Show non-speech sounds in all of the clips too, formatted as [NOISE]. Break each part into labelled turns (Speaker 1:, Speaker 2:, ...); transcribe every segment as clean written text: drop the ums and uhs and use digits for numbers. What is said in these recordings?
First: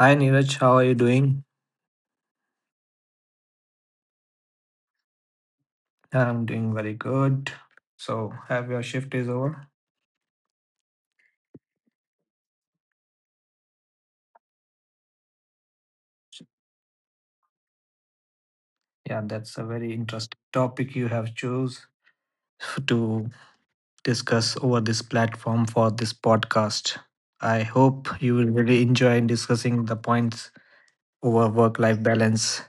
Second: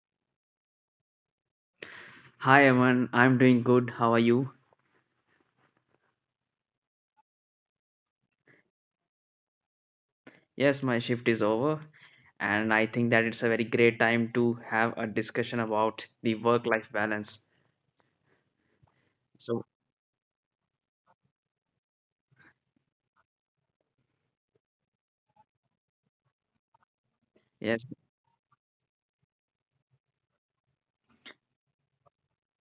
Speaker 1: hi Neeraj, how are you doing?
Speaker 2: Hi Evan, I'm doing good. How are you?
Speaker 1: Yeah, I'm doing very good. So, have your shift is over?
Speaker 2: Yes, my shift is over, and I think that it's a very great time to have a discussion about the work-life balance.
Speaker 1: Yeah, that's a
Speaker 2: So,
Speaker 1: very interesting topic you have chose to discuss over this platform for this podcast. I
Speaker 2: yes,
Speaker 1: hope you will really enjoy in discussing the points over work-life balance.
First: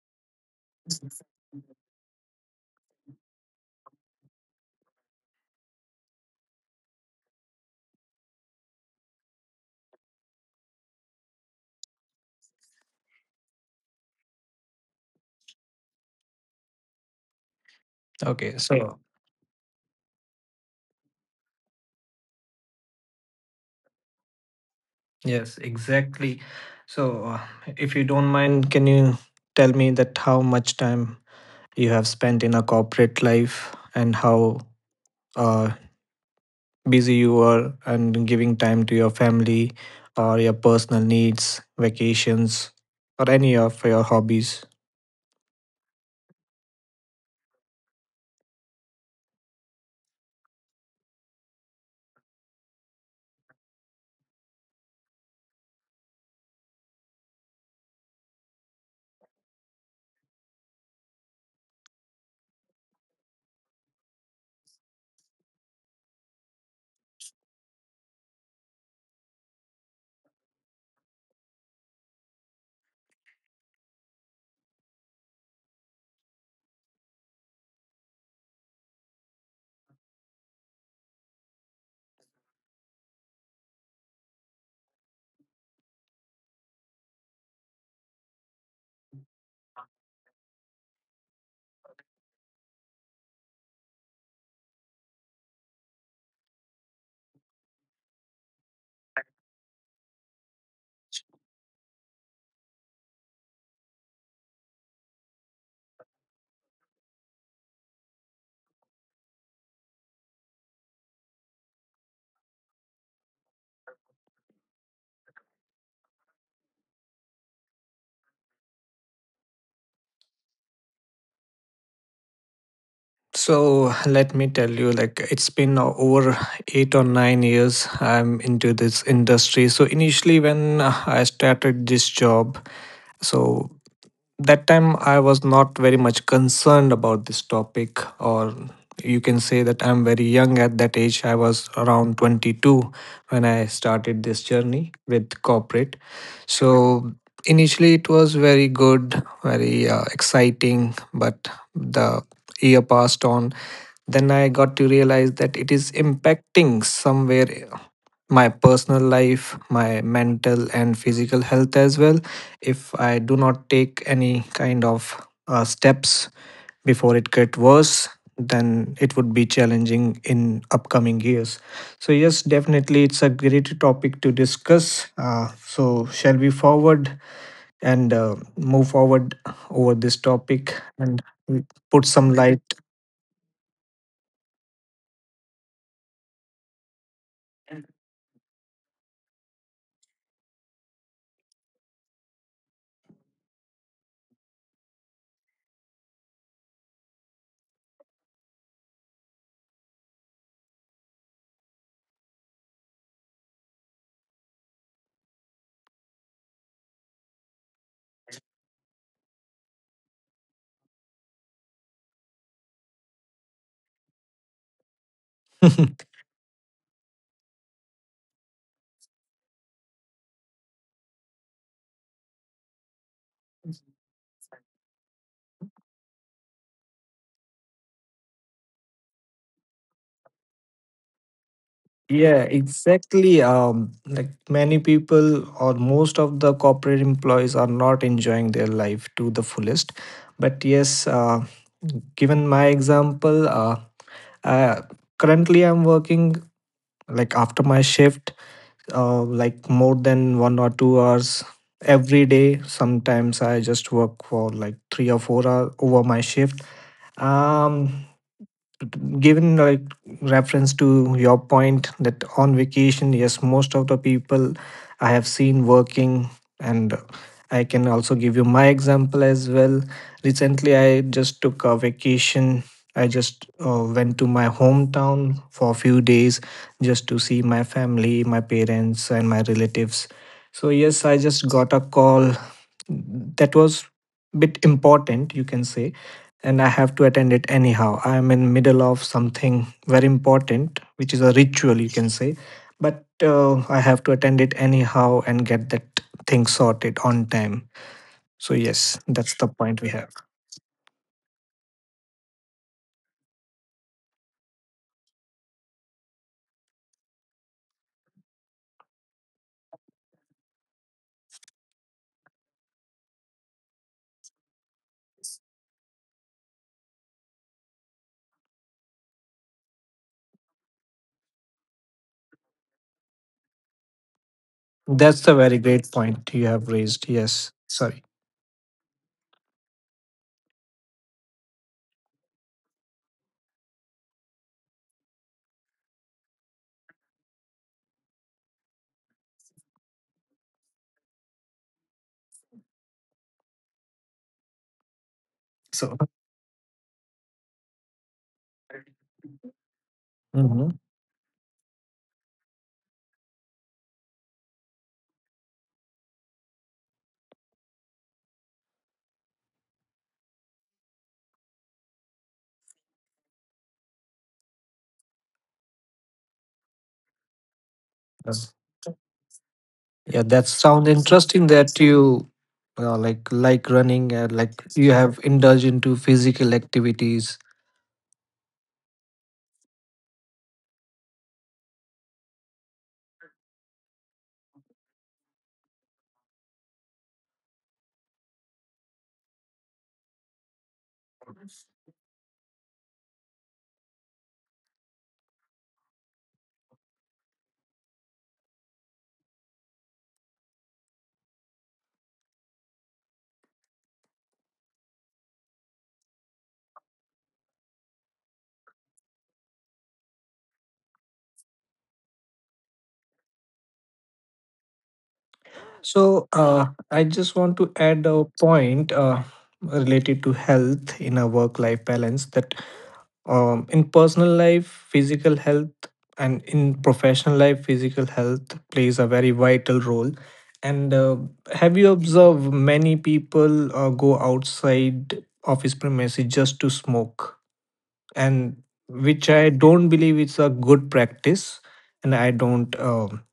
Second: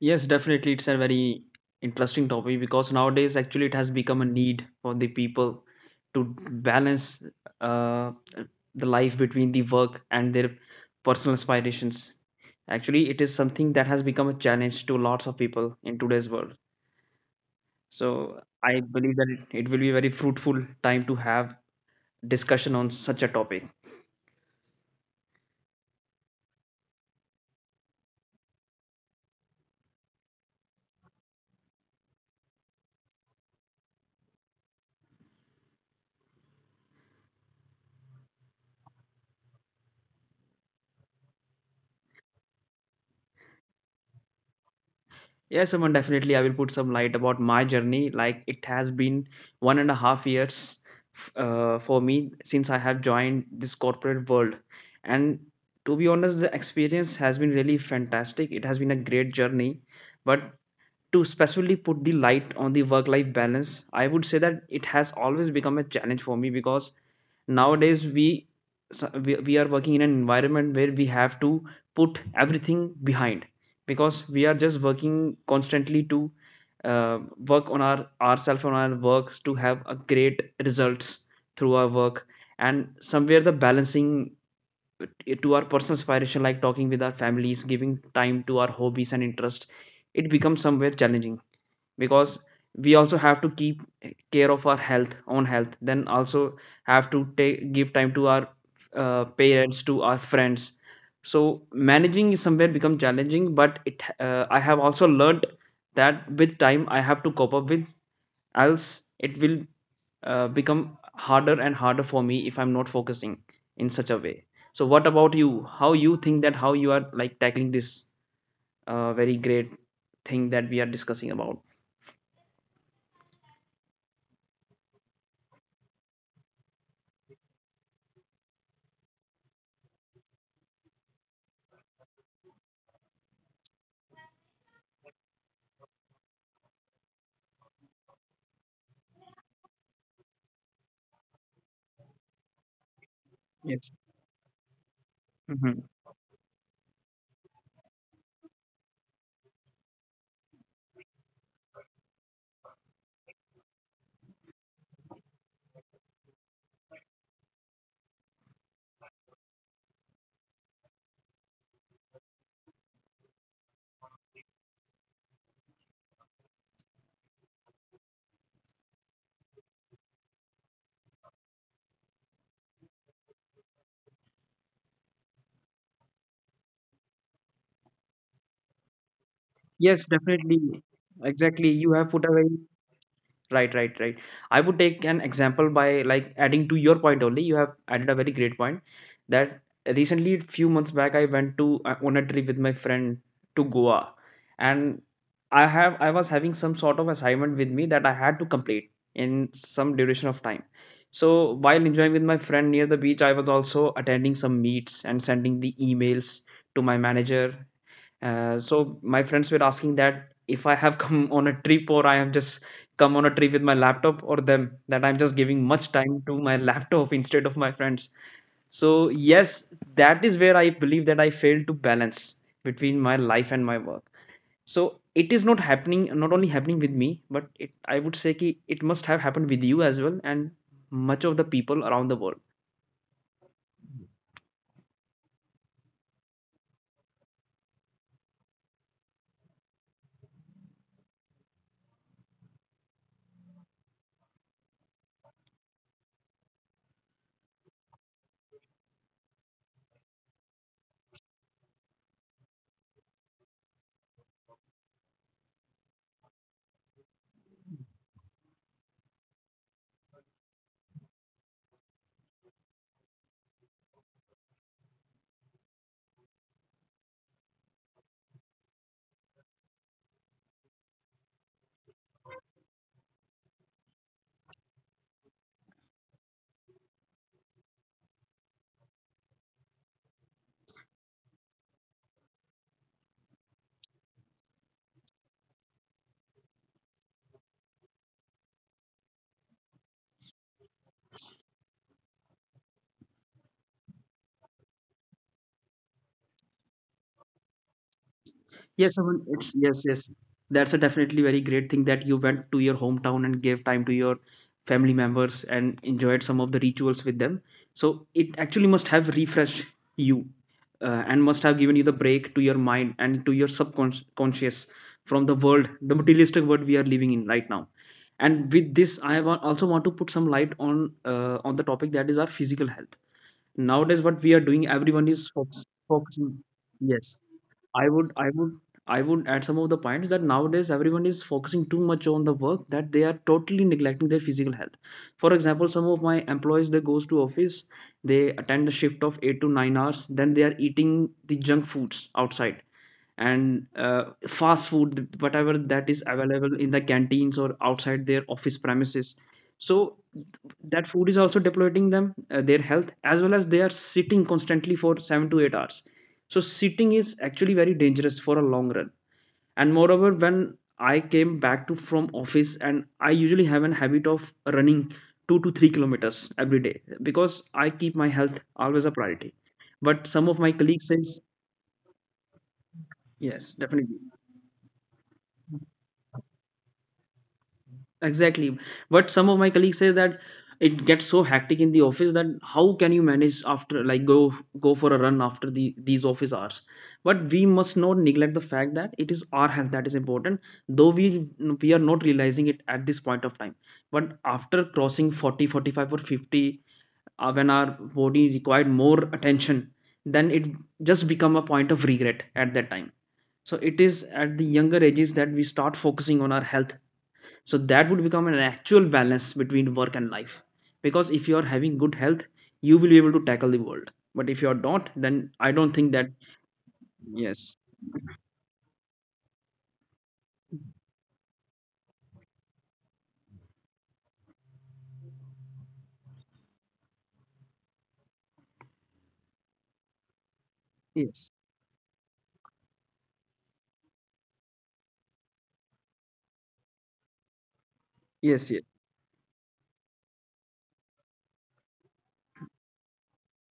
Speaker 2: yes, definitely, it's a very interesting topic because nowadays actually it has become a need for the people to balance uh, the life between the work and their personal aspirations. Actually, it is something that has become a challenge to lots of people in today's world. So
Speaker 1: Okay,
Speaker 2: I
Speaker 1: so
Speaker 2: believe that it will be very fruitful time to have discussion on such a topic.
Speaker 1: yes, exactly. So, if you don't mind, can you tell me that how much time you have spent in a corporate life and how uh, busy you are and giving time to your family or your personal needs, vacations, or any of your hobbies.
Speaker 2: Yes, Aman, definitely I will put some light about my journey. Like it has been 1.5 years for me since I have joined this corporate world. And to be honest, the experience has been really fantastic. It has been a great journey. But to specifically put the light on the work life balance, I would say that it has always become a challenge for me because nowadays we so- we are working in an environment where we have to put everything behind because we are just working constantly to uh, work on ourselves on our works to have a great results through our work. And somewhere the balancing to our personal aspiration, like talking with our families, giving time to our hobbies and interests, it becomes somewhere challenging because we also have to keep care of our health own health, then also have to take give time to our parents, to our friends. So managing is somewhere become challenging, but it I have also learned that with time I have to cope up with, else it will become harder and harder for me if I'm not focusing in such a way. So what about you? How you think that how you are, like, tackling this very great thing that we are discussing about?
Speaker 1: So let me tell you, like it's been over 8 or 9 years I'm into this industry. So initially, when I started this job, so that time I was not very much concerned about this topic, or you can say that I'm very young at that age. I was around 22 when I
Speaker 2: Yes.
Speaker 1: started this journey with corporate. So initially, it was very good, very exciting, but the year passed on. Then I got to realize that it is impacting somewhere my personal life, my mental and physical health as well. If I do not take any kind of steps before it get worse, then it would be challenging in upcoming years. So yes, definitely, it's a great topic to discuss. So shall we forward and move forward over
Speaker 2: Yes,
Speaker 1: this topic
Speaker 2: definitely.
Speaker 1: and
Speaker 2: Exactly. You
Speaker 1: put
Speaker 2: have put a
Speaker 1: some
Speaker 2: very
Speaker 1: light?
Speaker 2: right, right, right. I would take an example by like adding to your point only. You have added a very great point that recently, few months back, I went to on a trip with my friend to Goa, and I was having some sort of assignment with me that I had to complete in some duration of time. So while enjoying with my friend near the beach, I was also attending some meets and sending the emails to my manager. So my friends were asking that if I have [LAUGHS] come on a trip, or I have just come on a trip with my laptop or them, that I'm just giving much
Speaker 1: [LAUGHS]
Speaker 2: time to my [LAUGHS] laptop instead of my friends. So yes, that is where I believe that I failed to balance between my life and my work. So it is not only happening with me, but it, I would say ki it must have happened with you as well and much of the people around the world.
Speaker 1: Yeah, exactly. Like many people or most of the corporate employees are not enjoying their life to the fullest. But yes, given my example, I, currently I'm working like after my shift, like more than 1 or 2 hours every day. Sometimes I just work for like 3 or 4 hours over my shift. Um, Given like reference to your point that on vacation, yes, most of the people I have seen working. And I can also give you my example as well. Recently I just took a vacation. I just went to my hometown for a few days just to see my family, my parents, and my relatives. So yes, I just got a call that was bit important, you can say, and I have to attend it anyhow. I am in middle of something very important, which is a ritual, you can say. But I have to attend it anyhow and get that thing sorted on time. So yes,
Speaker 2: Yes, Aman,
Speaker 1: that's the
Speaker 2: it's
Speaker 1: point
Speaker 2: yes,
Speaker 1: we have.
Speaker 2: yes. That's a definitely very great thing that you went to your hometown and gave time to your family members and enjoyed some of the rituals with them. So it actually must have refreshed you, and must have given you the break to your mind and to your subconscious from the world, the materialistic world we are living in right now. And with this, I also want to put some light on the topic that is our physical health. Nowadays, what we are doing, everyone is
Speaker 1: That's a very great point
Speaker 2: focusing.
Speaker 1: you have raised.
Speaker 2: Yes.
Speaker 1: Yes,
Speaker 2: I
Speaker 1: sorry.
Speaker 2: would I would I would add some of the points that nowadays everyone is focusing too much on the work that they are totally neglecting their physical health. For example, some of my employees, they goes to office, they attend a shift of 8 to 9 hours, then they are eating the junk foods outside and fast food, whatever that is
Speaker 1: So.
Speaker 2: available in the canteens or outside their office premises. So that
Speaker 1: Mhm.
Speaker 2: food is also depleting them, their health, as well as they are sitting constantly for 7 to 8 hours. So sitting is actually very dangerous for a long run. And moreover, when I came back to from office, and I usually have an habit of running 2 to 3 kilometers every day because I keep my health
Speaker 1: Yes.
Speaker 2: always a priority. But some of
Speaker 1: Yeah,
Speaker 2: my
Speaker 1: that
Speaker 2: colleagues
Speaker 1: sound
Speaker 2: says
Speaker 1: interesting that you like
Speaker 2: yes definitely.
Speaker 1: running and like you have indulged into physical activities.
Speaker 2: Exactly. But some of my colleagues says that it gets so hectic in the office that how can you manage after like go for a run after the these office hours? But we must not neglect the fact that it is our health that is important, though we are not realizing it at this point of time. But after crossing 40, 45, or 50, when our body required more attention, then it just become a point of regret at that time. So it is at the younger ages that we start focusing on our health, so that would become an actual balance between work and life, because if you are having good health, you will be able to tackle the world, but if you are not, then I don't think that
Speaker 1: So I
Speaker 2: yes
Speaker 1: just want to add a point related to health in a work-life balance, that in personal life, physical health and in professional life, physical health plays a very vital role. And
Speaker 2: yes
Speaker 1: have you observed many people go outside office premises just to smoke?
Speaker 2: yes yes
Speaker 1: And which I don't believe it's a good practice, and I don't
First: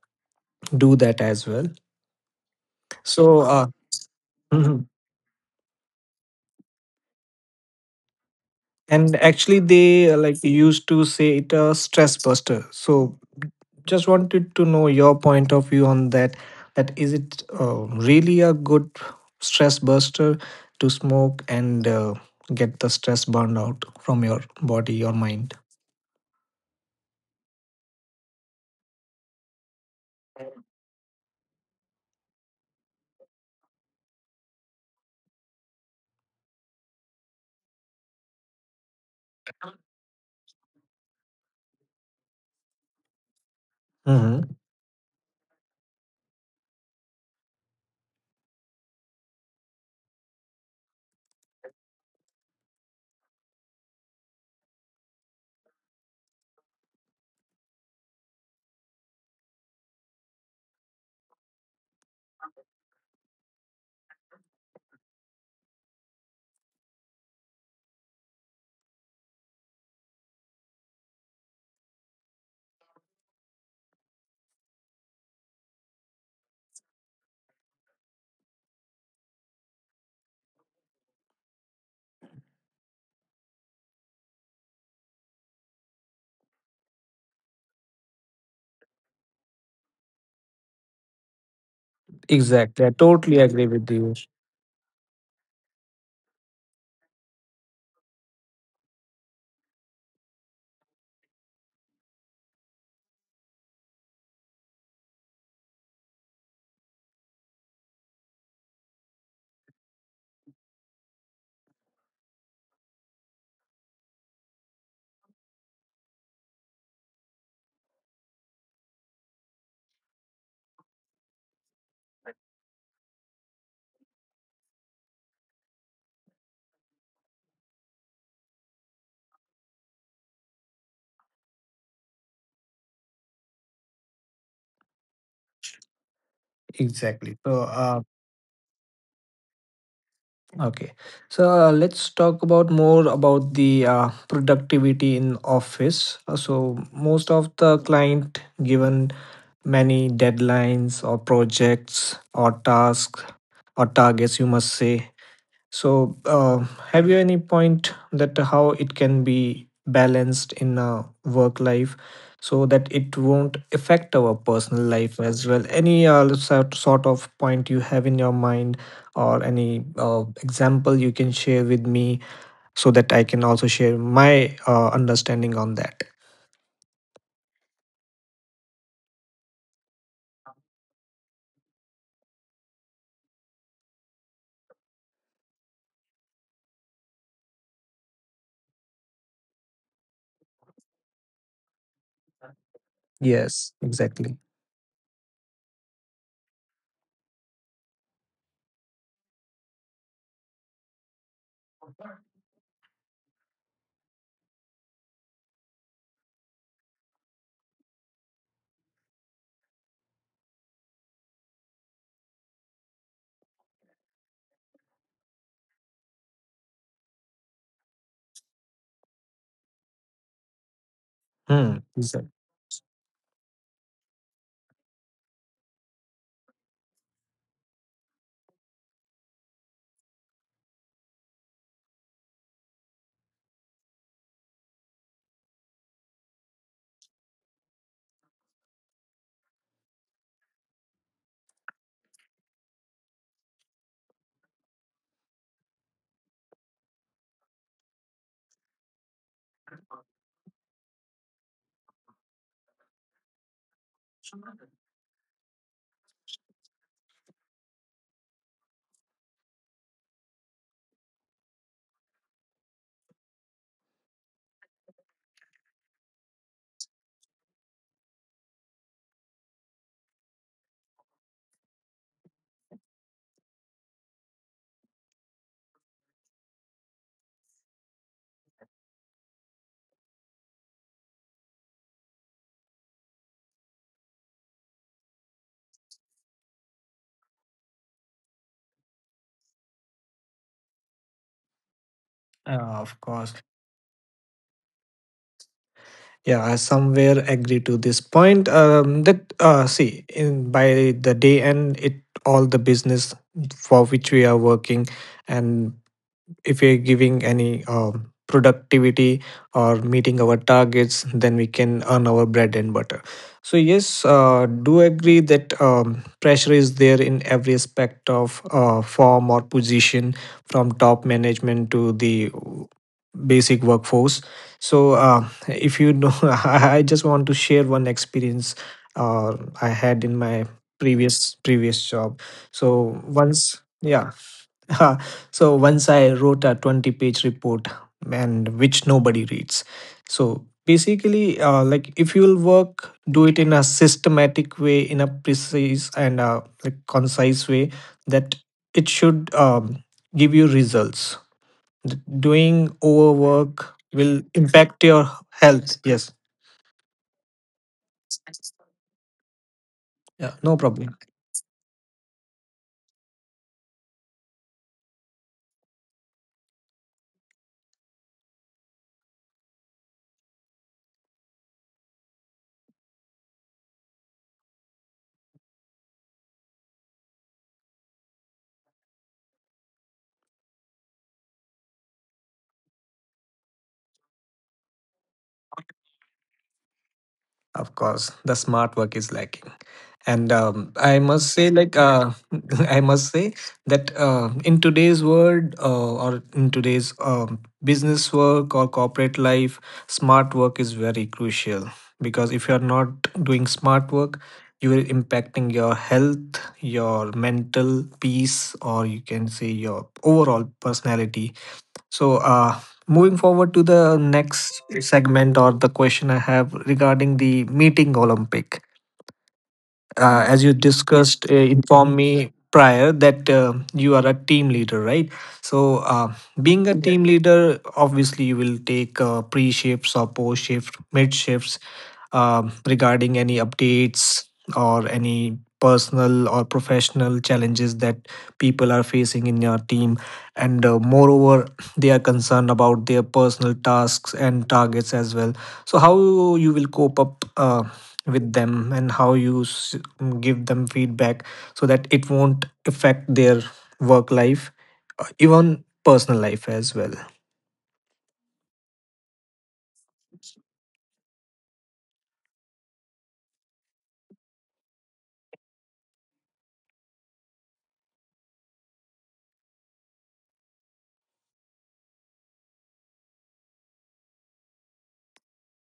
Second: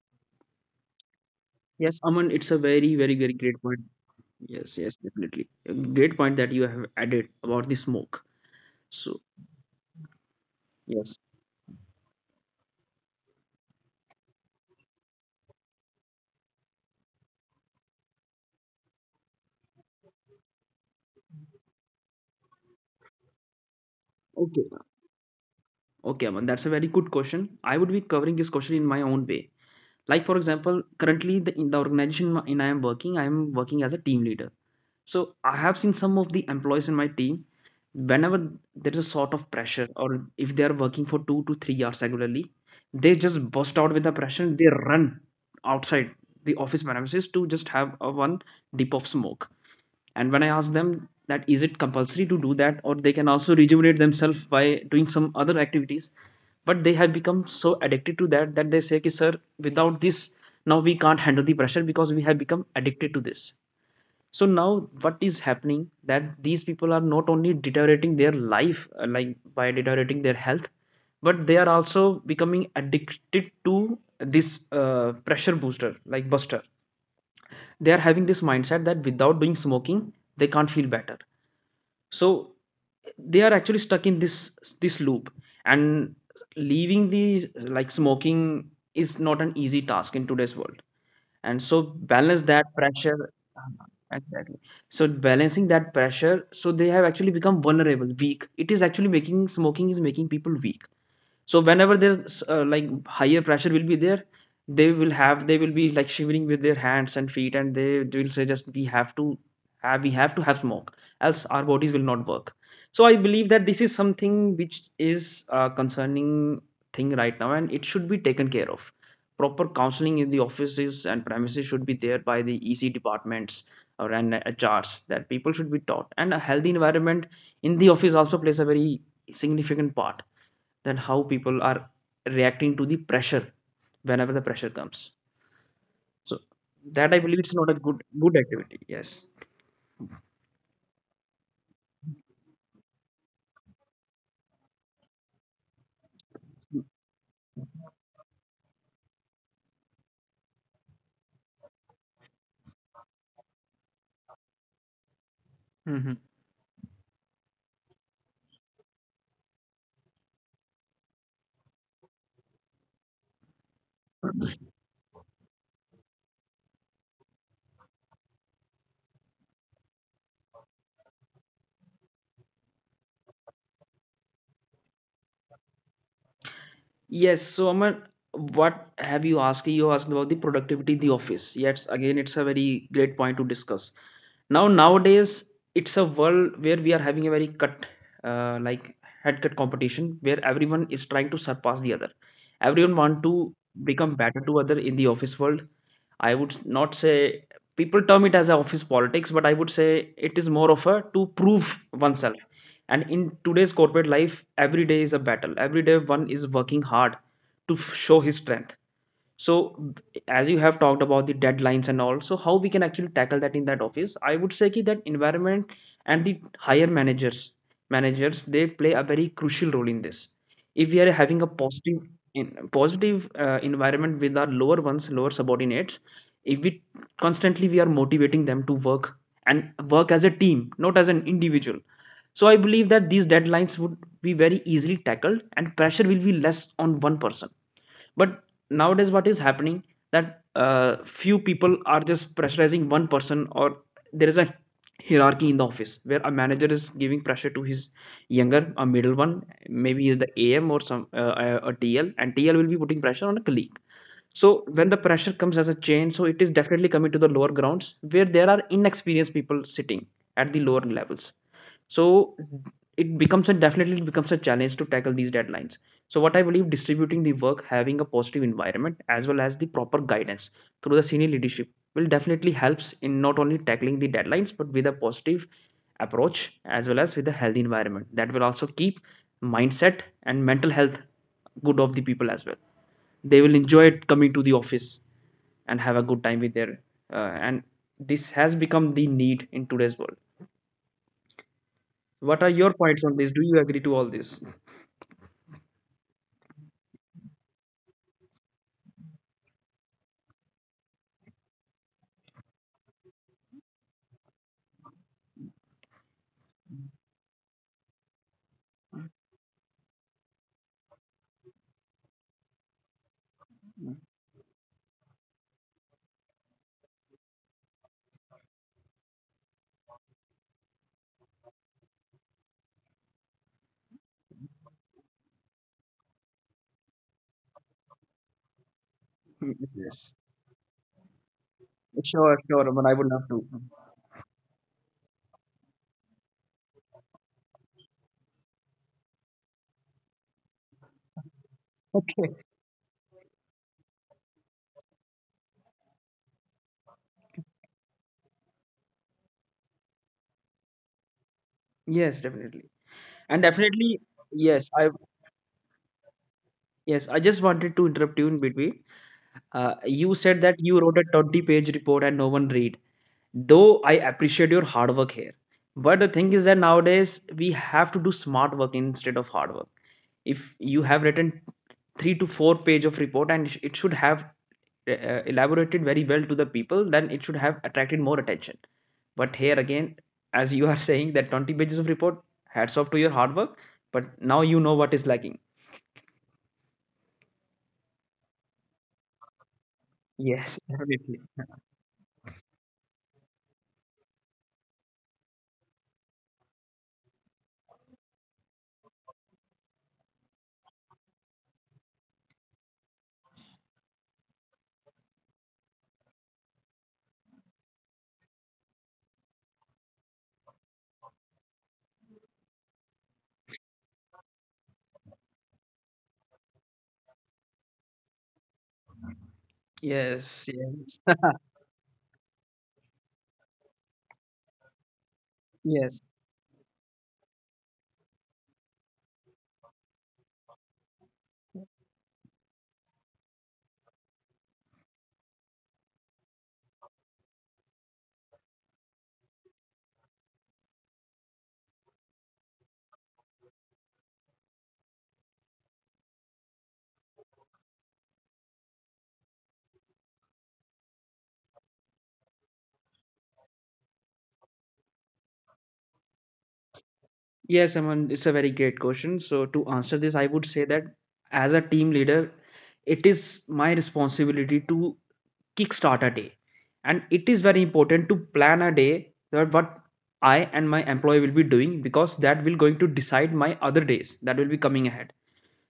Speaker 1: do that as well.
Speaker 2: yes Aman it's a very very very
Speaker 1: So
Speaker 2: great
Speaker 1: uh,
Speaker 2: point. Yes,
Speaker 1: [LAUGHS]
Speaker 2: yes, definitely, a great point that you have added about the smoke.
Speaker 1: And
Speaker 2: So
Speaker 1: actually, they like used to
Speaker 2: yes,
Speaker 1: say it a stress buster. So just wanted to know your point of view on that. That is it really a good stress buster to smoke and get the stress burned out from your
Speaker 2: okay.
Speaker 1: body or mind?
Speaker 2: Okay, Aman, that's a very good question. I would be covering this question in my own way. Like, for example, currently the, in the organization in I am working, I am working as a team leader. So I have seen some of the employees in my team, whenever there is a sort of pressure, or if they are working for 2 to 3 hours regularly, they just burst out with the pressure.
Speaker 1: Hmm.
Speaker 2: They run outside the office premises to just have a one dip of smoke. And when I ask them that is it compulsory to do that, or they can also rejuvenate themselves by doing some other activities, but they have become so addicted to that that they say, "Ki, sir, without this, now we can't handle the pressure because we have become addicted to this." So now what is happening that these people are not only deteriorating their life, like by deteriorating their health, but they are also becoming addicted to this pressure booster, like buster. They are having this mindset that without doing smoking, they can't feel better. So they are actually stuck in this this loop, and leaving the, like, smoking is not an easy task in today's world. And so balance that
Speaker 1: Exactly. I
Speaker 2: pressure
Speaker 1: totally agree with you.
Speaker 2: exactly. So balancing that pressure, so they have actually become vulnerable, weak. It is actually making, smoking is making people weak. So whenever there's like higher pressure will be there, they will have, they will be like shivering with their hands and feet, and they will say just we have to have, we have to have smoke, else our bodies will not work. So I believe that this is something which is a concerning thing right now, and it should be taken care of. Proper counseling in the offices and premises should be there by the ec departments or and HRs, that people should be taught, and a healthy environment in the office also plays a very significant part than how people are reacting to the pressure whenever the pressure comes. So that I
Speaker 1: Exactly.
Speaker 2: believe
Speaker 1: So,
Speaker 2: it's not a good activity. Yes.
Speaker 1: okay. So let's talk about more about the productivity in office. So most of the client given many deadlines or projects or tasks or targets, you must say. So,
Speaker 2: Hmm.
Speaker 1: have you any point that how it can be balanced in a work life so that it won't affect our personal life as well? Any sort of point you have in your mind or any example you can share with me so that I can also share my understanding on that?
Speaker 2: Yes. So Amar, what have you asked? You asked about the productivity in the office. Yes, again, it's a very great point to discuss. Now nowadays, it's a world where we are having a very cut, like head cut competition, where everyone is trying to surpass the other. Everyone want to
Speaker 1: Yes,
Speaker 2: become
Speaker 1: exactly.
Speaker 2: better to other in the office world. I would not say people term it as a office politics, but I would say it is more of a to prove oneself. And in today's corporate life, every day is a battle. Every day one is working hard to show his strength. So as you have talked about the deadlines and all, so how we can actually tackle that in that office? I would say ki that environment and the higher managers, managers they play a very crucial role in this. If we are having a
Speaker 1: Hmm,
Speaker 2: positive
Speaker 1: exactly.
Speaker 2: in, positive environment with our lower ones, lower subordinates, if we constantly we are motivating them to work and work as a team, not as an individual. So I believe that these deadlines would be very easily tackled and pressure will be less on one person, but nowadays what is happening that few people are just pressurizing one person, or there is a hierarchy in the office where a manager is giving pressure to his younger a middle one, maybe is the am or some a tl, and tl will be putting pressure on a colleague. So when the pressure comes as a chain, so it is definitely coming to the lower grounds where there are inexperienced people sitting at the lower levels. So it becomes a definitely becomes a challenge to tackle these deadlines. So what I believe, distributing the work, having a positive environment as well as the proper guidance through the senior leadership will definitely helps in not only tackling the deadlines but with a positive approach as well as with a healthy environment, that will also keep mindset and mental health good of the people as well. They will enjoy it coming to the office and have a good time with their and this has become the need in today's world. What are
Speaker 1: Uh,
Speaker 2: your
Speaker 1: of
Speaker 2: points on
Speaker 1: course.
Speaker 2: this? Do you agree to all this?
Speaker 1: Yeah, I somewhere agree to this point. That see, in by the day end, it all the business for which we are working, and if we're giving any productivity or meeting our targets, then we can earn our bread and butter. So yes, do agree that pressure is there in every aspect of form or position, from top management to the basic workforce. So if you know [LAUGHS] I just want to share one experience I
Speaker 2: [LAUGHS]
Speaker 1: had
Speaker 2: Yes.
Speaker 1: in my previous job.
Speaker 2: Sure, sure, but I
Speaker 1: So
Speaker 2: would love to.
Speaker 1: once, yeah. [LAUGHS] So once I wrote a 20-page report, and which nobody reads. So basically, like if you
Speaker 2: Okay.
Speaker 1: will work, do it in a systematic way, in a precise and like concise way, that it should give you results.
Speaker 2: Yes, definitely.
Speaker 1: Doing
Speaker 2: And
Speaker 1: overwork
Speaker 2: definitely.
Speaker 1: will
Speaker 2: Yes, I,
Speaker 1: impact your health. Yes.
Speaker 2: yes, I just wanted to interrupt you in between. You said
Speaker 1: Yeah,
Speaker 2: that
Speaker 1: no
Speaker 2: you wrote a
Speaker 1: problem.
Speaker 2: 20-page report and no one read. Though I appreciate your hard work here, but the thing is that nowadays we have to do smart work instead of hard work. If you have written 3 to 4 page of report, and it should have elaborated very well to the people, then it should have attracted more attention. But here again, as you are [LAUGHS] saying that 20 pages of report, hats off to your hard work, but now you know what is lacking.
Speaker 1: Of course, the smart work is lacking. And
Speaker 2: Yes, [LAUGHS]
Speaker 1: I
Speaker 2: definitely.
Speaker 1: must say, like, [LAUGHS] I must say that in today's world or in today's business work or corporate life, smart work is very crucial, because if you're not doing smart work, you are impacting your health, your mental peace, or you can say your overall personality. So, moving forward to the next segment or the question I have regarding the meeting Olympic,
Speaker 2: Yes.
Speaker 1: as you
Speaker 2: Yes,
Speaker 1: discussed, informed me prior that you are a team leader, right?
Speaker 2: [LAUGHS]
Speaker 1: So,
Speaker 2: yes.
Speaker 1: being a, yeah, team leader, obviously, you will take pre shifts or post shift, mid shifts, regarding any updates or any personal or professional challenges that people are facing in your team. And moreover, they are concerned about their personal tasks and targets as well. So how you will cope up with them and how you give them feedback so that it won't affect their work life, even personal life as well.
Speaker 2: Yes, Aman, it's a very great question. So, to answer this, I would say that as a team leader, it is my responsibility to kickstart a day. And it is very important to plan a day that what I and my employee will be doing, because that will going to decide my other days that will be coming ahead.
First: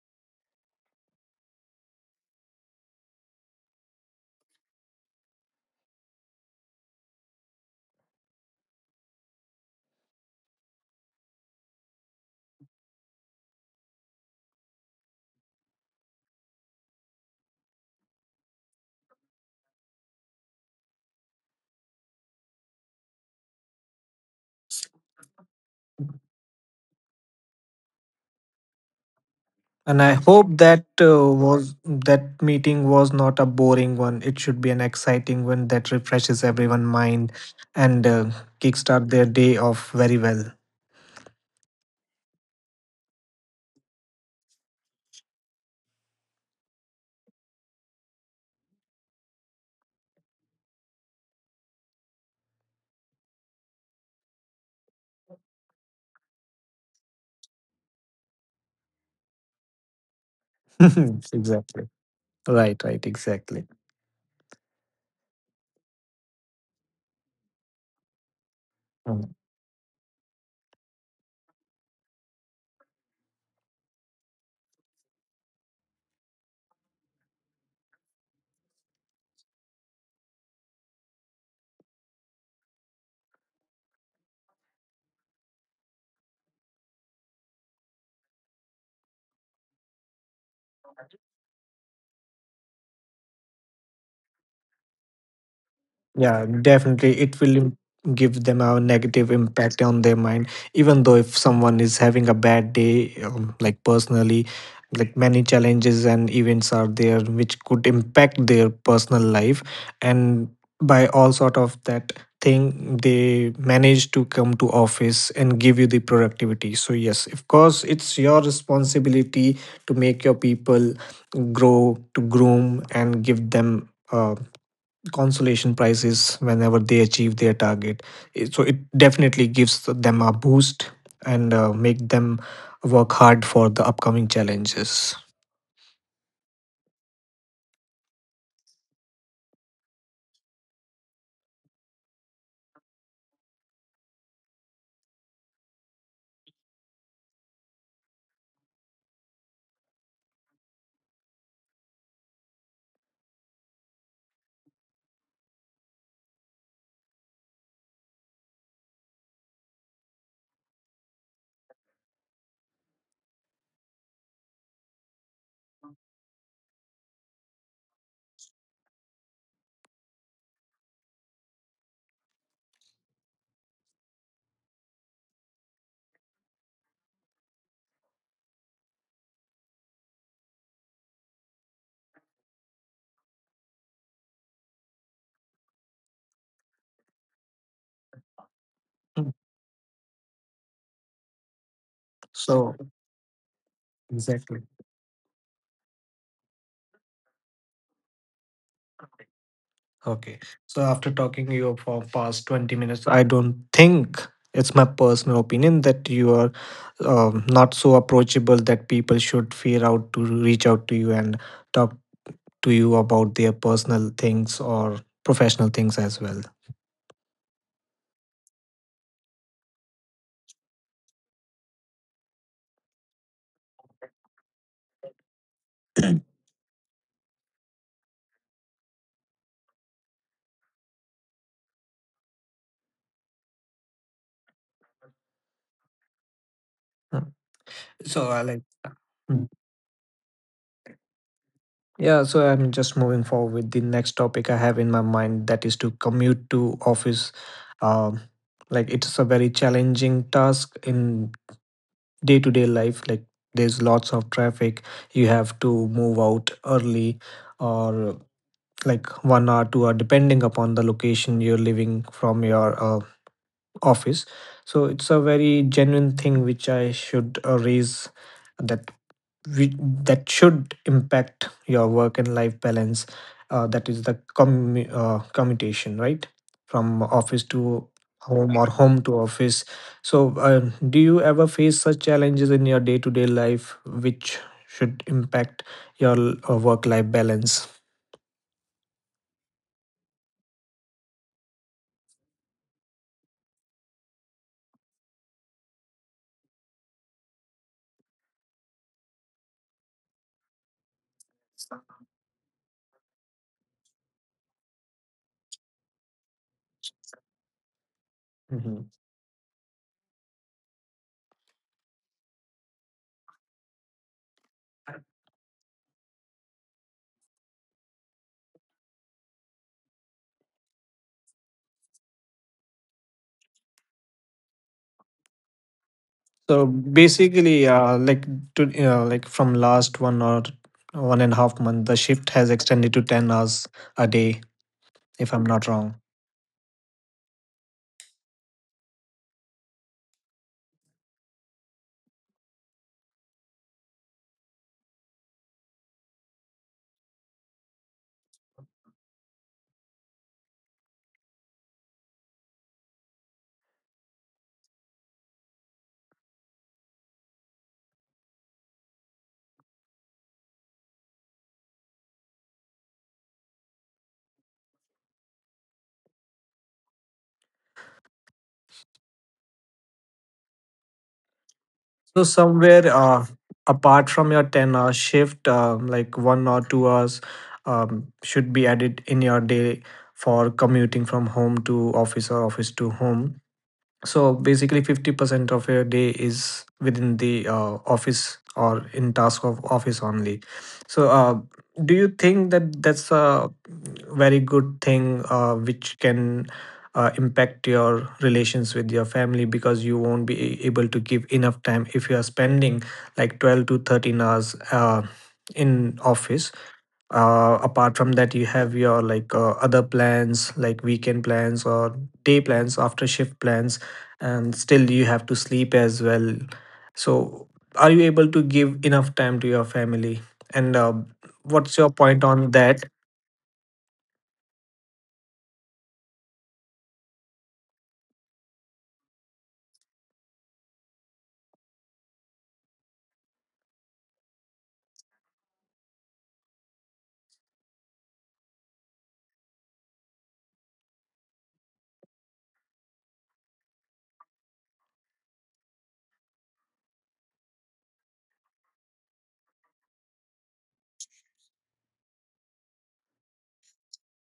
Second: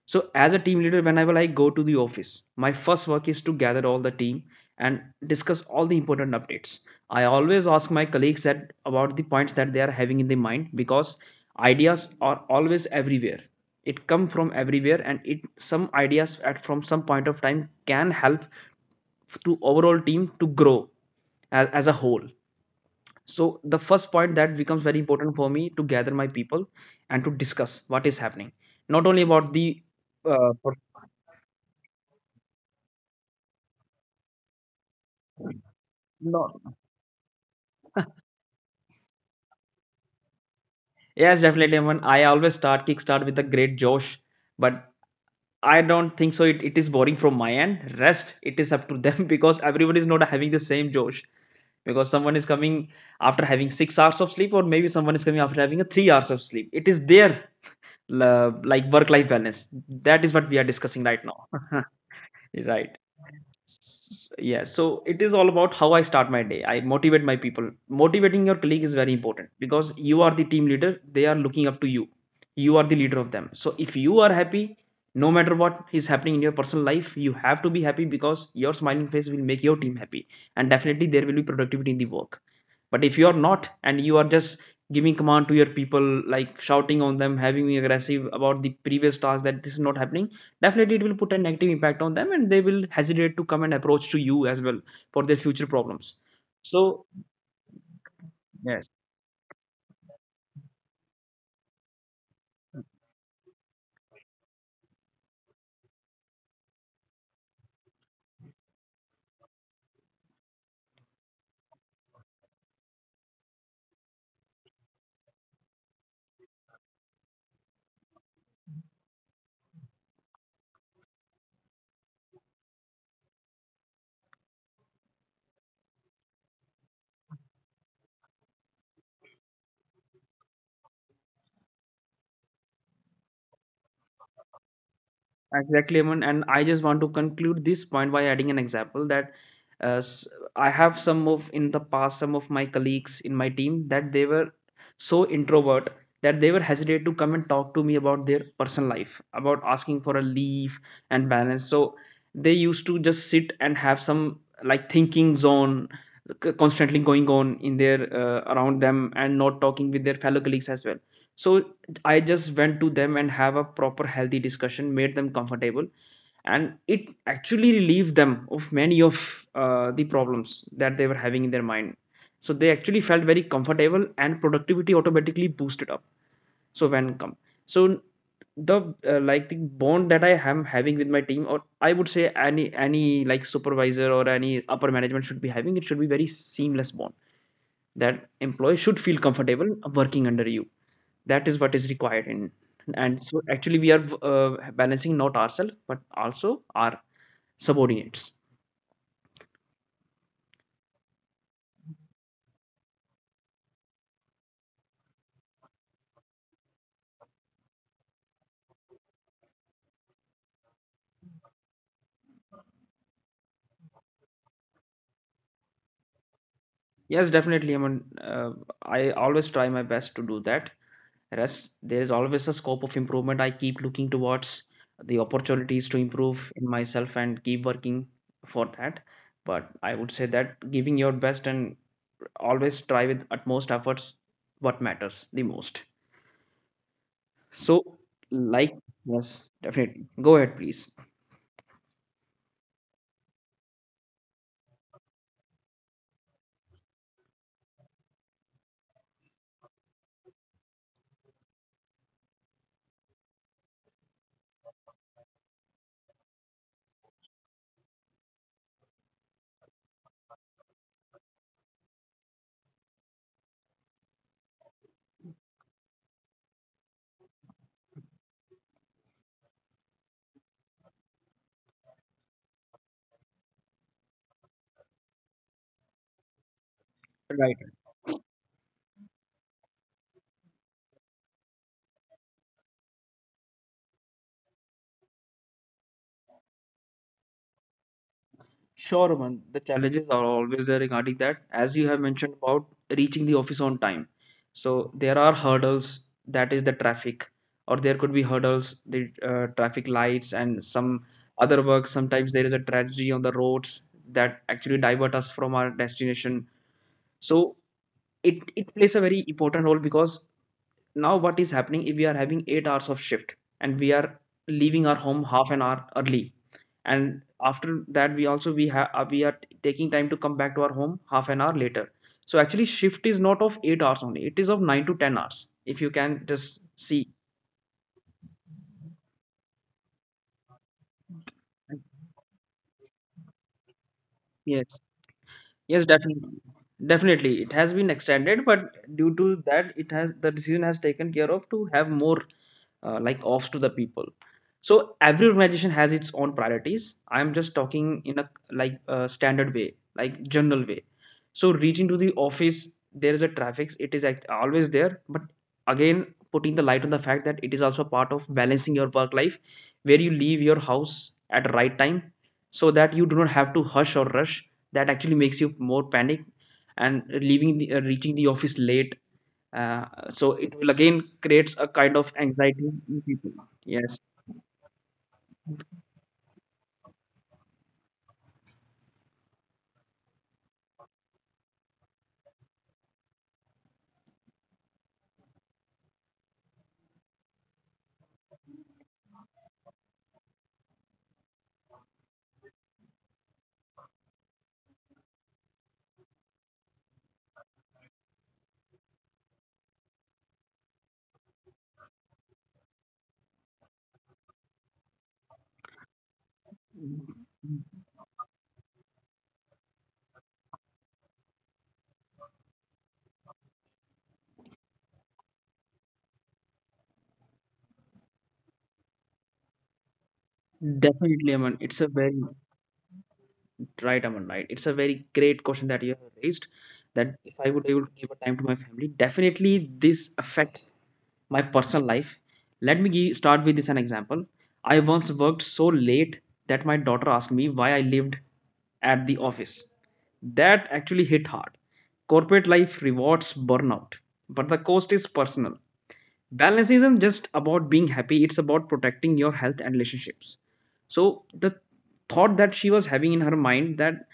Speaker 2: So as a team leader, whenever I go to the office, my first work is to gather all the team and discuss all the important updates. I always ask my colleagues that about the points that they are having in their mind, because ideas are always everywhere. It come from everywhere, and it some ideas at from some point of time can help to overall team to grow as a whole. So the first point that becomes very important for me to gather my people and to discuss what is happening, not only about the
Speaker 1: And I hope
Speaker 2: uh, per-
Speaker 1: that was that meeting was not a boring one, it should be an exciting one that refreshes
Speaker 2: no.
Speaker 1: everyone's mind and kickstart their day off very well.
Speaker 2: Yes definitely, Aman. I always start kickstart with a great josh, but I don't think so it is boring from my end, rest it is up to them. [LAUGHS] Because everyone is not having the same josh, because someone is coming after having 6 hours of sleep, or maybe someone is coming after having a 3 hours of sleep. It is their like work life balance, that is what we are discussing right
Speaker 1: [LAUGHS] Exactly.
Speaker 2: now. [LAUGHS]
Speaker 1: Right,
Speaker 2: Right.
Speaker 1: right, exactly.
Speaker 2: Yeah, so it is all about how I start my day. I motivate my people. Motivating your colleague is very important, because you are the team leader, they are looking up to you, you are the leader of them. So if you are happy, no matter what is happening in your personal life, you have to be happy, because your smiling face will make your team happy, and definitely there will be productivity in the work. But if you are not, and you are just giving command to your people, like shouting on them, having aggressive about the previous task, that this is not happening, definitely it will put a negative impact on them, and they will hesitate to come and approach to you as well for their future problems.
Speaker 1: Yeah,
Speaker 2: So
Speaker 1: definitely. Give them a
Speaker 2: yes.
Speaker 1: negative impact on their mind. Even though if someone is having a bad day, like personally, like many challenges and events are there which could impact their personal life. And by all sort of that thing, they manage to come to office and give you the productivity. So yes, of course, it's your responsibility to make your people grow, to groom and give them consolation prizes whenever they achieve their target. So it definitely gives them a boost and make them work hard for the upcoming challenges.
Speaker 2: Exactly, Aman. And I just want to conclude this point by adding an example that uh, s- I have some of in the past, some of my colleagues in my team that they were so introvert, that they were hesitant to come and talk to me about their personal life, about asking for a leave and balance. So they used to just sit and have some like thinking zone constantly going on in their around them and not talking with their fellow colleagues as well. So I just went to them and have a proper healthy discussion, made them comfortable, and it actually relieved them of many of the problems that they were having in their mind. So they actually felt very comfortable, and productivity automatically boosted up. So when come, so the like the bond that I am having with my team, or I would say any like supervisor or any upper management should be having, it should be very seamless bond that employee should feel
Speaker 1: Mm.
Speaker 2: comfortable working under you. That is what is required in.
Speaker 1: So.
Speaker 2: And so actually we are
Speaker 1: Exactly.
Speaker 2: balancing not ourselves but also our subordinates.
Speaker 1: Okay. So after talking you for past 20 minutes, I don't think, it's my personal opinion that you are not so approachable that people should fear out to reach out to you and talk to you about their personal things or professional things as well.
Speaker 2: Yes definitely, I mean, I always try my best to do that. Rest there is always a scope of improvement, I keep looking towards the opportunities to improve in myself and keep working for that. But I would say that giving your best and always try with utmost efforts, what matters the most.
Speaker 1: Mm.
Speaker 2: So
Speaker 1: So
Speaker 2: like,
Speaker 1: I'll.
Speaker 2: yes
Speaker 1: Mm.
Speaker 2: definitely, go ahead please.
Speaker 1: Yeah, so I'm just moving forward with the next topic I have in my mind, that is to commute to office. Um, like it's a very challenging task in day-to-day life. Like there's lots of traffic. You have to move out early or like 1 hour, 2 hour, depending upon the location you're living from your office. So it's a very genuine thing which I should raise, that we, that should impact your work and life balance, that is the commutation, right, from office
Speaker 2: Right.
Speaker 1: to home or home to office. So do you ever face such challenges in your day-to-day life which should impact your work-life balance?
Speaker 2: Sure, man. The challenges are always there regarding that. As you have mentioned about reaching the office on time. So there are hurdles, that is the traffic, or there could be hurdles, the traffic lights and some other work. Sometimes there is a tragedy on the roads that actually divert us from our destination. So it plays a
Speaker 1: Mhm.
Speaker 2: very important role, because now what is happening, if we are having 8 hours of shift and we are leaving our home half an hour early, and after that we also we have we are taking time to come back to our home half an hour later, so actually shift is not of 8 hours only, it is of 9 to 10 hours, if you can just
Speaker 1: So
Speaker 2: see.
Speaker 1: basically, like to like from last 1 or 1.5 month, the shift has extended to 10 hours a day,
Speaker 2: Yes.
Speaker 1: if I'm not
Speaker 2: Yes
Speaker 1: wrong.
Speaker 2: definitely. Definitely it has been extended, but due to that it has the decision has taken care of to have more like offs to the people. So every organization has its own priorities, I am just talking in a like standard way, like general way. So reaching to the office, there is a traffic, it is always there, but again, putting the light on the fact that it is also part of balancing your work life, where you leave your house at right time, so that you do not have to hush or rush, that actually makes you more panic and leaving the, reaching the office late. uh, so it will again creates a kind of
Speaker 1: So
Speaker 2: anxiety in
Speaker 1: somewhere
Speaker 2: people. Yes,
Speaker 1: apart from your 10-hour shift, like 1 or 2 hours should be added in your day for commuting from home to office or office to home. So basically, 50% of your day is within the office or in task of office only. So, do you think that that's a very good thing which can impact your relations with your family, because you won't be able to give enough time if you are spending like 12 to 13 hours in office, apart from that, you have your like other plans, like weekend plans or day plans, after shift plans, and still you have to sleep as well. So, are you able to give enough time to your family? And
Speaker 2: definitely, Aman.
Speaker 1: what's
Speaker 2: It's
Speaker 1: your
Speaker 2: a
Speaker 1: point
Speaker 2: very.
Speaker 1: on that?
Speaker 2: Right, Aman, right. It's a very great question that you have raised. That if I would able to give a time to my family, definitely this affects my personal life. Let me give, start with this an example. I once worked so late that my daughter asked me why I lived at the office. That actually hit hard. Corporate life rewards burnout, but the cost is personal. Balance isn't just about being happy, it's about protecting your health and relationships. So the thought that she was having in her mind, that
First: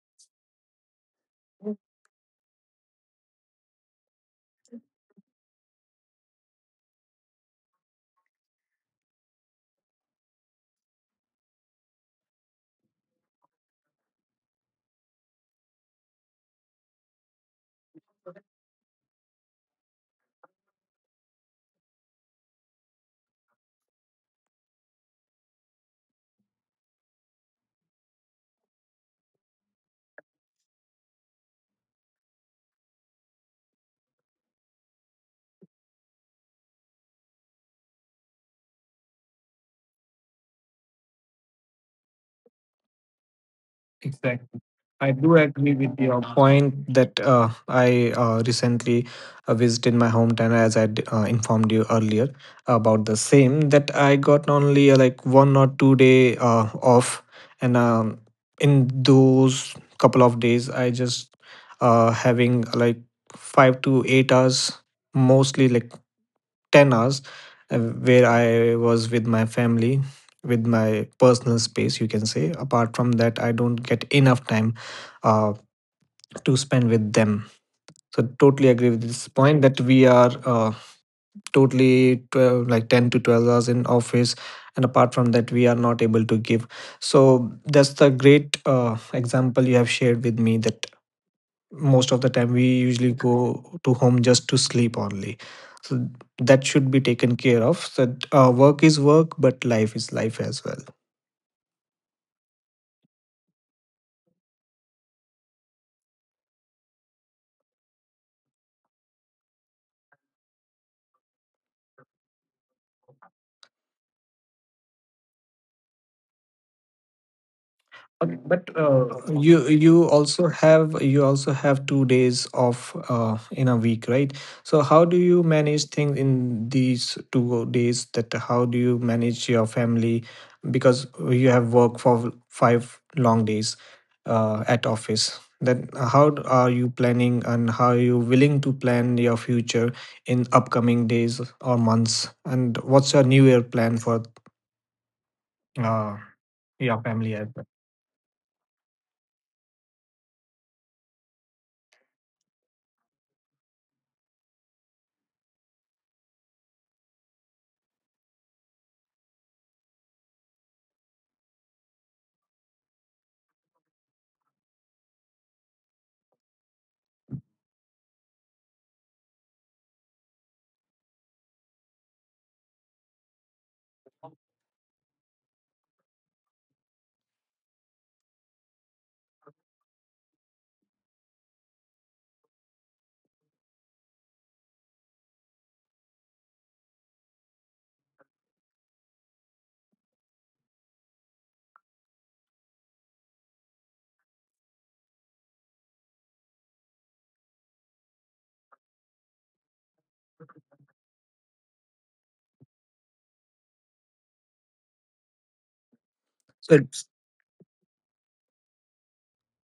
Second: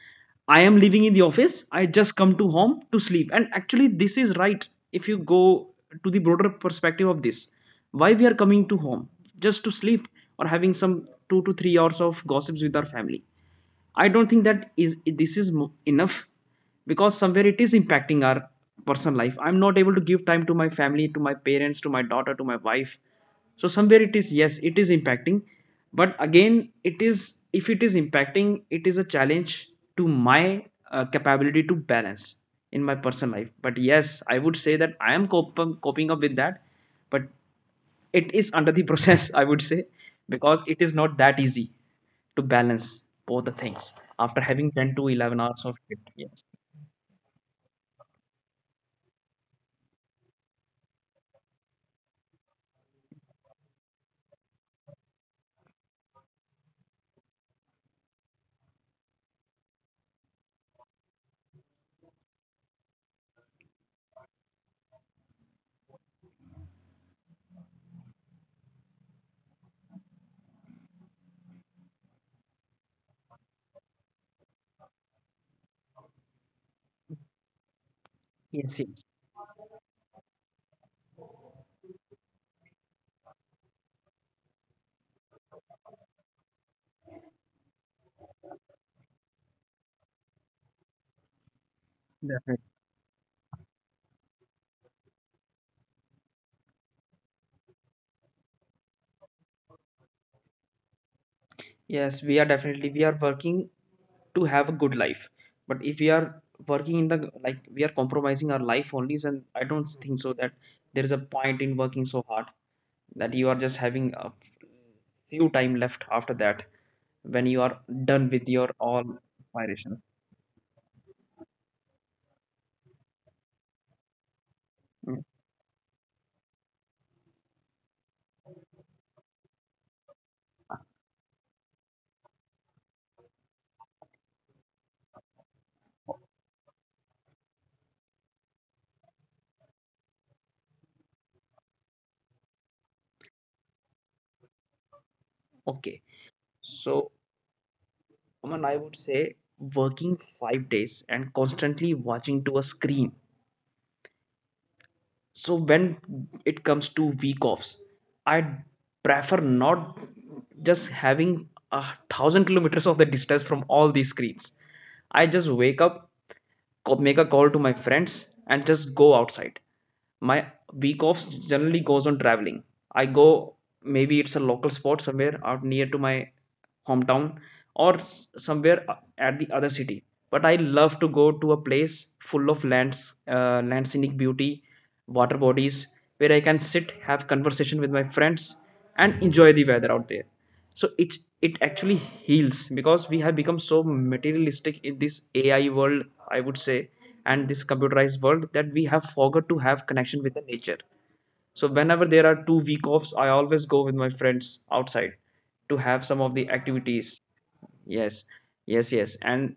Speaker 2: I am living in the office, I just come to home to sleep. And actually, this is right if you go to the broader perspective of this. Why we are coming to home? Just to sleep or having some 2 to 3 hours of gossips with our family. I don't think that is enough, because somewhere it is impacting our personal life. I'm not able to give time to my family, to my parents, to my daughter, to my wife. So somewhere it is, yes, it is impacting. But again, it is, if it is impacting, it is a challenge to my capability to balance in my personal life. But yes, I would say that I am coping up with that, but it is under the process, I would say, because it is not that easy to balance both the things after
Speaker 1: Exactly.
Speaker 2: having 10 to
Speaker 1: I do
Speaker 2: 11 hours
Speaker 1: agree
Speaker 2: of
Speaker 1: with
Speaker 2: shift.
Speaker 1: your
Speaker 2: Yes.
Speaker 1: point that I recently visited my hometown, as I informed you earlier about the same. That I got only like 1 or 2 day off, and in those couple of days, I just having like 5 to 8 hours, mostly like 10 hours, where I was with my family, with my personal space, you can say. Apart from that, I don't get enough time uh, to spend with them. So totally
Speaker 2: Yes.
Speaker 1: agree with
Speaker 2: Yes
Speaker 1: this point, that we are totally 12, like 10 to 12 hours in office, and apart from that we are not able to give. So that's the great example you have shared with me, that most of the time we
Speaker 2: definitely.
Speaker 1: usually go to home just to sleep only. So that should be taken care of. So work is work but life is life as well.
Speaker 2: Yes, we are definitely, we are working to have a good life, but if we are working in the like, we are compromising our life only, and I don't think so that there is a point in working so hard that you are just having a few time left after that, when you are done with
Speaker 1: But
Speaker 2: your all
Speaker 1: you you
Speaker 2: inspiration.
Speaker 1: also have you also have 2 days off in a week, right? So how do
Speaker 2: Mm.
Speaker 1: you manage things in these 2 days? That how do you manage your family, because you have work for five long days at office. Then how are you planning and how are you willing to plan your future in upcoming days or months? And what's your New Year plan for
Speaker 2: Okay,
Speaker 1: uh, your
Speaker 2: so
Speaker 1: family?
Speaker 2: Aman, I would say working five days and constantly watching to a screen. So when it comes to week offs, I prefer not just having a thousand kilometers of the distance from all these screens. I just wake up make a call to my friends and just go outside. My week offs generally goes on traveling. I go, maybe it's a local spot somewhere out near to my hometown or somewhere at the other city, but I love to go to a place full of lands, land, scenic beauty, water bodies, where I can sit, have conversation with my friends and enjoy the weather out there. So it actually heals, because we have become so materialistic in this AI world, I would say, and this computerized world, that we have forgot to have connection with the nature. So whenever there are two-week offs, I always go with my friends outside to have some of the
Speaker 1: So it's
Speaker 2: activities. Yes. Yes, yes, and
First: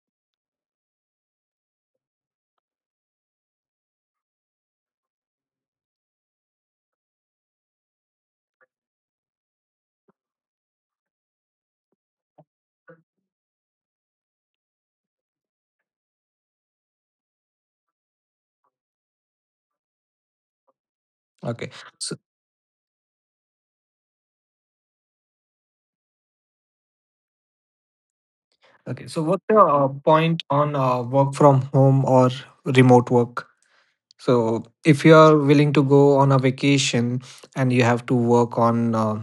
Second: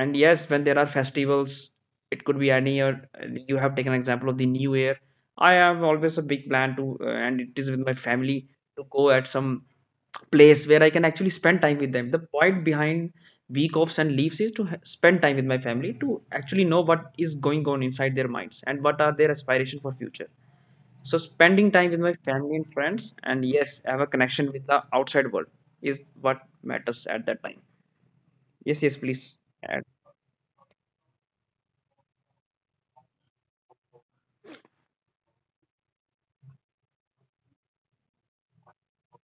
Speaker 2: yes, when there are festivals, it could be any year, you have taken example of the new year, I have always a big plan to and it is with my family, to go at some place where I can actually spend time with them. The point behind week offs and leaves is to spend time with my family, to actually know what is going on inside their minds and what are their aspirations for future. So
Speaker 1: okay.
Speaker 2: spending time with
Speaker 1: So
Speaker 2: my family and friends, and yes, have a connection with the outside world is what matters at that time. Yes, yes,
Speaker 1: okay. So
Speaker 2: please.
Speaker 1: what's your point on work from home or remote work? So if you are willing to go on a vacation and you have to work on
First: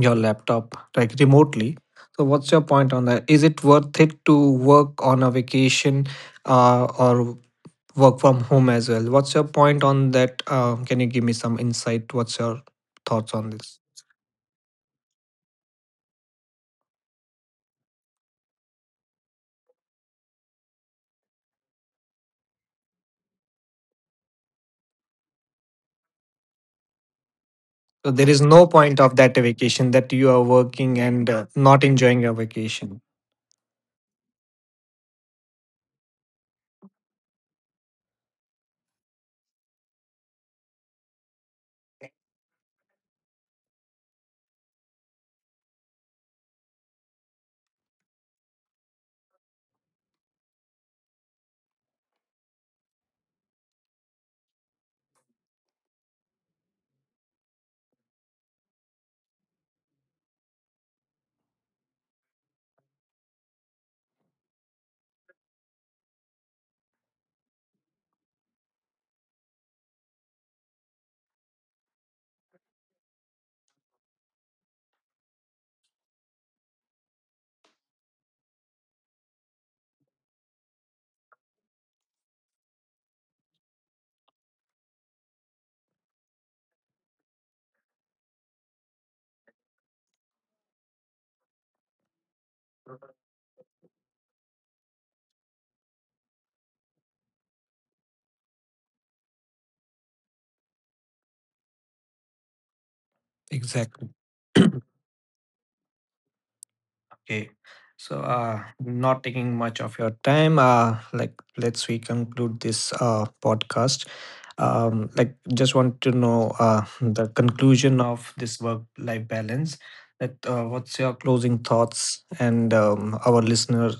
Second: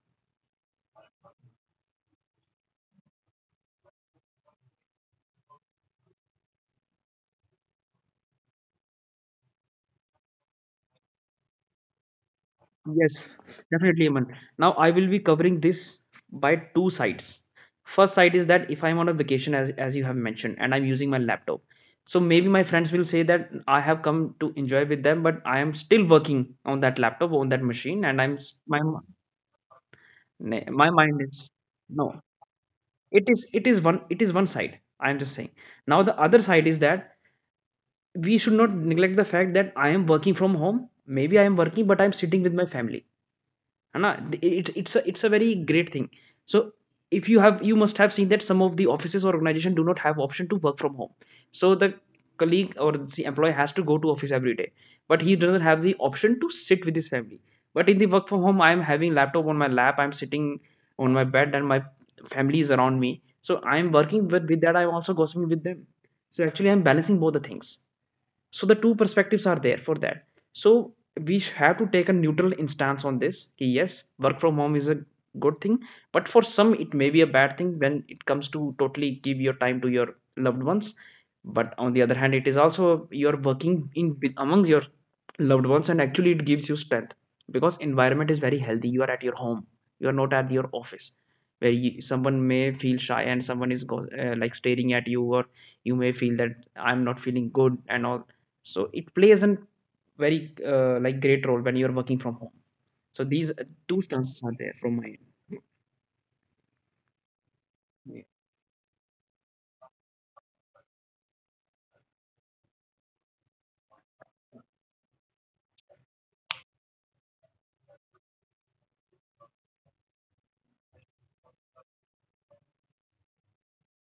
Speaker 1: your laptop like remotely, so what's your point on that? Is it worth it to work on a vacation or work from home as well. What's your point on that? Can you give me some insight? What's your
Speaker 2: Yes,
Speaker 1: thoughts on this?
Speaker 2: definitely, Aman. Now I will be covering this by two sides. First side is that if I'm on a vacation, as you have mentioned, and I'm using my laptop, so maybe my friends will say that I have come to enjoy with them, but I am still working on that laptop, on that
Speaker 1: So
Speaker 2: machine, and
Speaker 1: there is
Speaker 2: I'm
Speaker 1: no
Speaker 2: my
Speaker 1: point of that vacation that you are
Speaker 2: my
Speaker 1: working
Speaker 2: mind
Speaker 1: and
Speaker 2: is
Speaker 1: not enjoying
Speaker 2: no.
Speaker 1: your vacation.
Speaker 2: It is one side. I am just saying. Now the other side is that we should not neglect the fact that I am working from home. Maybe I am working, but I'm sitting with my family, and it's a very great thing. So if you have, you must have seen that some of the offices or organization do not have option to work from home, so the colleague or the employee has to go to office every day, but he doesn't have the option to sit with his family. But in the work from home, I am having laptop on my lap, I'm sitting on my bed and my family is around me. So I'm working with that I'm also gossiping with them, so actually I'm balancing both the things. So the two perspectives are there for that. So we have to take a neutral instance on this कि yes, work from home is a good thing, but for some it may be a bad thing when it comes to totally give your time to your loved ones. But on the other hand, it is also, you're working among your loved ones, and actually it gives you strength, because environment is very healthy, you are at your home, you are not at your office, where you, someone may feel shy and someone is like staring at you, or you may feel that I'm not feeling good and all. So it plays a very like great role when you're working from home. So these two
Speaker 1: Exactly.
Speaker 2: stances are there
Speaker 1: [CLEARS THROAT]
Speaker 2: from my end.
Speaker 1: Okay. So,
Speaker 2: Yeah.
Speaker 1: not taking much of your time, like let's we conclude this podcast. Like just want to know the conclusion of this work-life balance. That what's your closing thoughts and our listener,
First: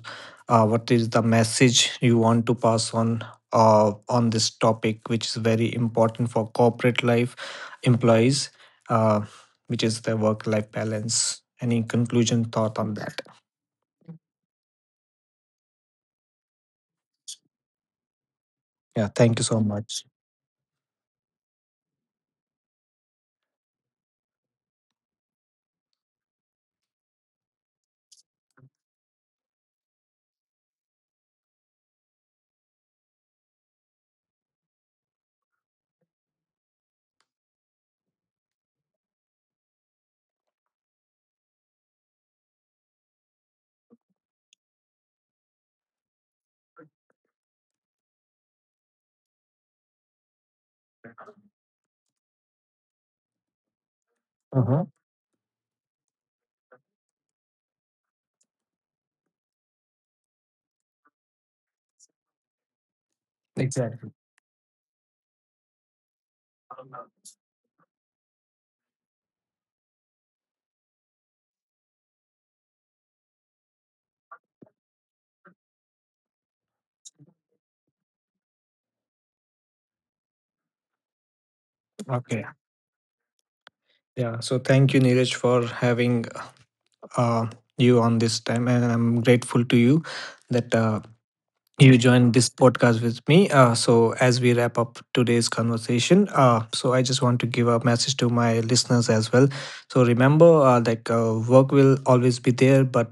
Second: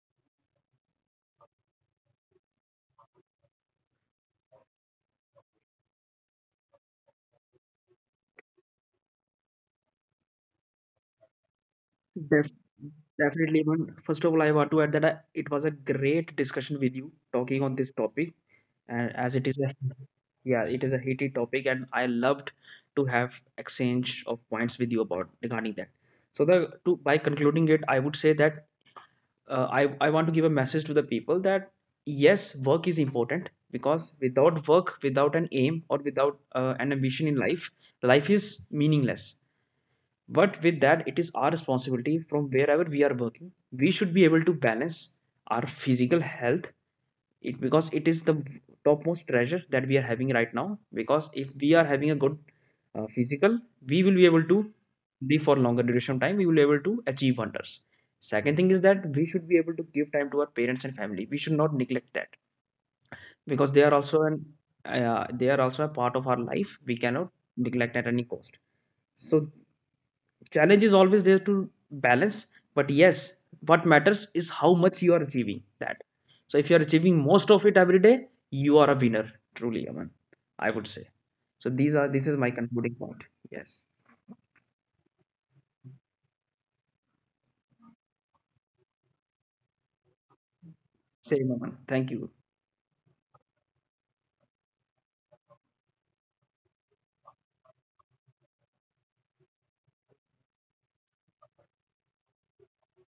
Speaker 1: what is the message you want to pass on this topic, which is very important for corporate life employees, uh, which is the work-life balance. Any conclusion
Speaker 2: Def-
Speaker 1: thought on that?
Speaker 2: Definitely, man, first of all I want to add that it was a great discussion with you talking on this topic, and
Speaker 1: Yeah,
Speaker 2: as it
Speaker 1: thank you
Speaker 2: is
Speaker 1: so
Speaker 2: a,
Speaker 1: much.
Speaker 2: yeah, it is a heated topic, and I loved to have exchange of points with you about regarding that. So the, to by concluding it, I would say that, I want to give a message to the people that yes, work is important, because without work, without an aim, or without an ambition in life, life is meaningless. But with that, it is our responsibility, from wherever we are working, we should be able to balance our physical health, it, because it is the topmost treasure that we are having right now. Because if we are having a good physical, we will be able to
Speaker 1: Uh-huh.
Speaker 2: live for longer duration of time, we will be able to achieve wonders. Second thing is that we should be able to give time to our parents and family, we should not neglect that, because they are
Speaker 1: Exactly.
Speaker 2: also an, they are also a part of our life, we cannot neglect at any cost. So challenge is always there to balance, but yes, what matters is how much you are achieving that. So if you are achieving most of it every day, you are a winner, truly, Aman, I would say. So these are this is
Speaker 1: Okay.
Speaker 2: my concluding point. Yes.
Speaker 1: Yeah. So thank you, Neeraj, for having uh, you on this time, and I'm grateful to you that
Speaker 2: Same, Aman,
Speaker 1: you
Speaker 2: thank you.
Speaker 1: joined this podcast with me. So, as we wrap up today's conversation, so I just want to give a message to my listeners as well. So, remember, like work will always be there, but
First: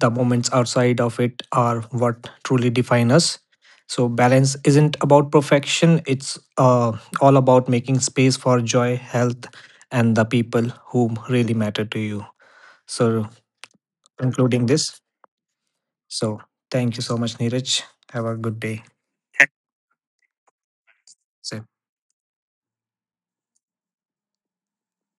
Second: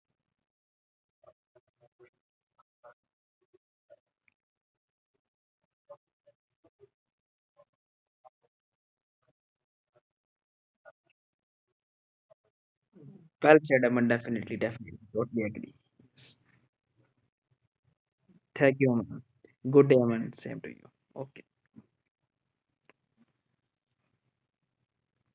Speaker 1: the moments outside of it are what truly define us. So, balance isn't about perfection; it's all about making space for joy, health, and the people who really matter to you. So,
Speaker 2: Well said, Aman. Definitely,
Speaker 1: concluding this,
Speaker 2: definitely, totally agree. Yes.
Speaker 1: so thank you so much, Neeraj. Have a good
Speaker 2: Thank
Speaker 1: day.
Speaker 2: you, Aman. Good day, Aman, same to you. Okay.
Speaker 1: Same.